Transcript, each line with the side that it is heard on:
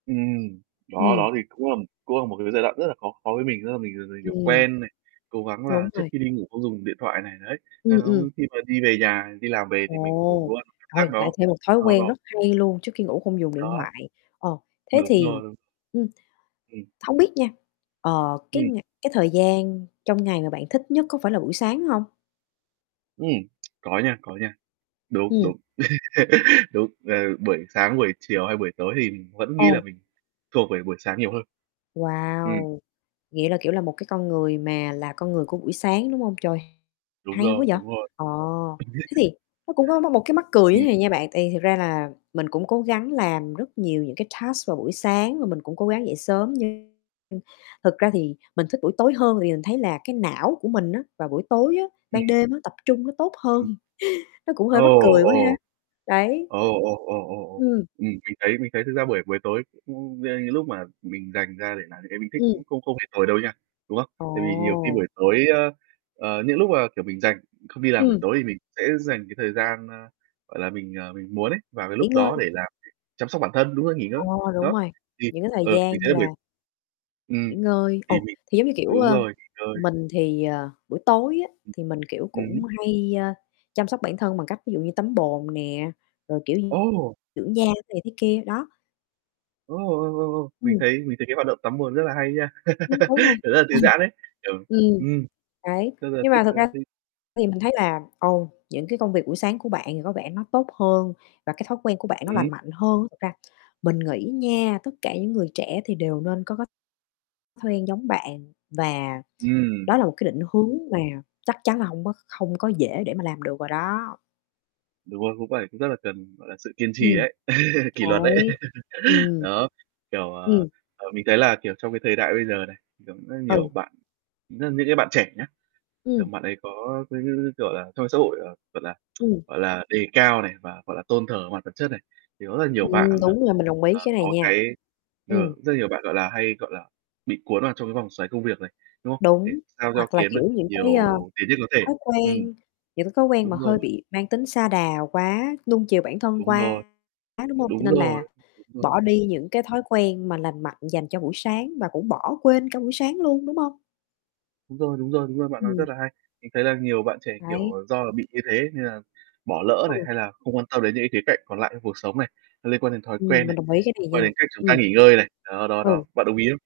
right: Ừm. Đó,
left: Ừm.
right: đó thì cũng là cũng là một cái giai đoạn rất là khó khó với mình, tức là mình [unintelligible] kiểu,
left: Ừm.
right: quen này, cố gắng là
left: Đúng
right: trước
left: rồi.
right: khi đi ngủ không dùng điện thoại này, đấy,
left: Ừm, ừm.
right: [unintelligible] khi mà đi về nhà, đi làm về thì mình ngủ
left: Ồ,
right: luôn, cảm giác
left: rồi lại
right: nó
left: thêm một thói
right: nó
left: quen
right: nó
left: rất hay luôn trước khi ngủ không dùng điện
right: Đó.
left: thoại, ờ, thế
right: Đúng
left: thì,
right: rồi.
left: ừm
right: Ừm.
left: hông biết nha, ờ, cái
right: Ừm.
left: ngày cái thời gian trong ngày mà bạn thích nhất có phải là buổi sáng hông?
right: Ừm, có nha, có nha. Đúng,
left: Ừm.
right: đúng. Đúng, ờ, buổi sáng, buổi chiều hay buổi tối thì mình vẫn nghĩ là
left: Ồ.
right: mình thuộc về buổi sáng nhiều hơn. Ừm.
left: Wow! Nghĩa là, kiểu là, một cái con người mà là con người của buổi sáng, đúng hông? Trời,
right: Đúng
left: hay quá
right: rồi,
left: vậy!
right: đúng rồi.
left: Ờ, thế thì nó cũng có mắc một cái mắc cười như thế
right: Ừm.
left: này nha bạn, tại vì thật ra là mình cũng cố gắng làm rất nhiều những cái task vào buổi sáng và mình cũng cố gắng dậy sớm nhưng nhưng thực ra thì mình thích buổi tối hơn tại vì mình thấy là cái não của mình á, vào buổi tối á ban
right: Ừm.
left: đêm á tập trung nó tốt hơn,
right: Ừm.
left: nó cũng
right: Ồ,
left: hơi mắc cười quá ha,
right: ồ.
left: đấy.
right: Ồ, ồ, ồ, ồ, ồ.
left: Ừm.
right: Ừm, mình thấy mình thấy thực ra buổi buổi tối cũng [unintelligible] những lúc mà mình dành ra để làm những cái mình thích
left: Ừm.
right: cũng không không hề tồi đâu nha đúng không? Tại vì nhiều khi
left: Ồ!
right: buổi tối ơ, ờ, những lúc mà, kiểu, mình rảnh, không đi làm buổi
left: Ừm.
right: tối thì mình sẽ dành cái thời gian, ơ, gọi là mình, ờ, mình muốn ấy vào cái
left: Nghỉ
right: lúc đó
left: ngơi.
right: để làm [unintelligible] chăm sóc bản thân, đúng rồi, nghỉ ngơi,
left: Ờ, đúng
right: đó.
left: rồi,
right: Thì,
left: những cái thời
right: ờ,
left: gian
right: mình
left: như
right: thấy buổi
left: là
right: ừm,
left: nghỉ ngơi,
right: thì
left: ồ,
right: mình
left: thì, giống như, kiểu,
right: đúng
left: ơ,
right: rồi, nghỉ ngơi.
left: mình thì, ờ, buổi tối á
right: Ừm.
left: thì mình kiểu
right: Ừm
left: cũng
right: hứm.
left: hay, ơ, chăm sóc bản thân bằng cách ví dụ như tắm bồn nè, rồi, kiểu, d
right: Ồ!
left: dưỡng da này thế kia, đó.
right: Ô, ồ, ồ, ồ. Mình
left: Ừm.
right: thấy mình thấy cái hoạt động tắm bồn rất là hay nha.
left: Ừm, đúng rồi.
right: Kiểu rất là thư giãn ấy, kiểu,
left: ừm,
right: ừm,
left: đấy,
right: rất là
left: nhưng
right: thích
left: mà
right: ờ,
left: thực ra
right: thư
left: thì mình thấy là, ồ, những cái công việc buổi sáng của bạn thì có vẻ nó tốt hơn và cái thói quen của bạn nó
right: Ừm hứm.
left: lành mạnh hơn. Thật ra mình nghĩ nha, tất cả những người trẻ thì đều nên có cái quen giống bạn và
right: Ừm.
left: đó là một cái định hướng mà chắc chắn là hông có kh hông có dễ để mà làm được rồi đó.
right: Đúng rồi, cũng phải cũng rất là cần, gọi là, sự kiên trì
left: Ừm,
right: ấy, kỷ luật đấy.
left: đấy, ừm.
right: Đó, kiểu, ờ,
left: Ừm.
right: ờ, mình thấy là, kiểu, trong cái thời đại bây giờ này, như kiểu, rất nhiều
left: Ừ.
right: bạn rất những cái bạn trẻ nhá, kiểu,
left: Ừm.
right: bạn ấy có cái cái cái, kiểu là trong xã hội, ờ, gọi là,
left: Ừm.
right: gọi là, đề cao này, và, gọi là, tôn thờ mặt vật chất này thì có rất là nhiều
left: Ừm,
right: bạn là,
left: đúng rồi, mình đồng ý
right: à,
left: cái này
right: có
left: nha,
right: cái ờ,
left: Ừm.
right: rất là nhiều bạn, gọi là, hay gọi là, bị cuốn vào trong cái vòng xoáy công việc này, đúng không? Để
left: Đúng,
right: sao cho
left: hoặc là
right: kiếm
left: kiểu
right: được
left: những
right: nhiều
left: cái, ờ,
right: tiền nhất có thể.
left: thói
right: Ừm.
left: quen, những cái thói quen mà
right: Đúng rồi.
left: hơi bị mang tính sa đà quá, nuông chiều bản thân
right: Đúng rồi,
left: quá, đúng hông? Cho
right: đúng
left: nên là
right: rồi, đúng rồi.
left: bỏ đi những cái thói quen mà lành mạnh dành cho buổi sáng và cũng bỏ quên cả buổi sáng luôn, đúng hông?
right: Đúng rồi, đúng rồi, đúng rồi, bạn nói
left: Ừm.
right: rất là hay. Mình thấy là nhiều bạn trẻ, kiểu,
left: Đấy.
right: ờ, do là bị như thế nên là bỏ lỡ này
left: Ừ.
right: hay là không quan tâm đến những cái khía cạnh còn lại trong cuộc sống này, nó liên quan đến thói quen
left: Ừm, mình
right: này,
left: đồng ý cái
right: liên
left: này
right: quan
left: nha,
right: đến cách chúng ta
left: ừm.
right: nghỉ ngơi này. Đó, đó, đó,
left: Ừ.
right: bạn đồng ý không?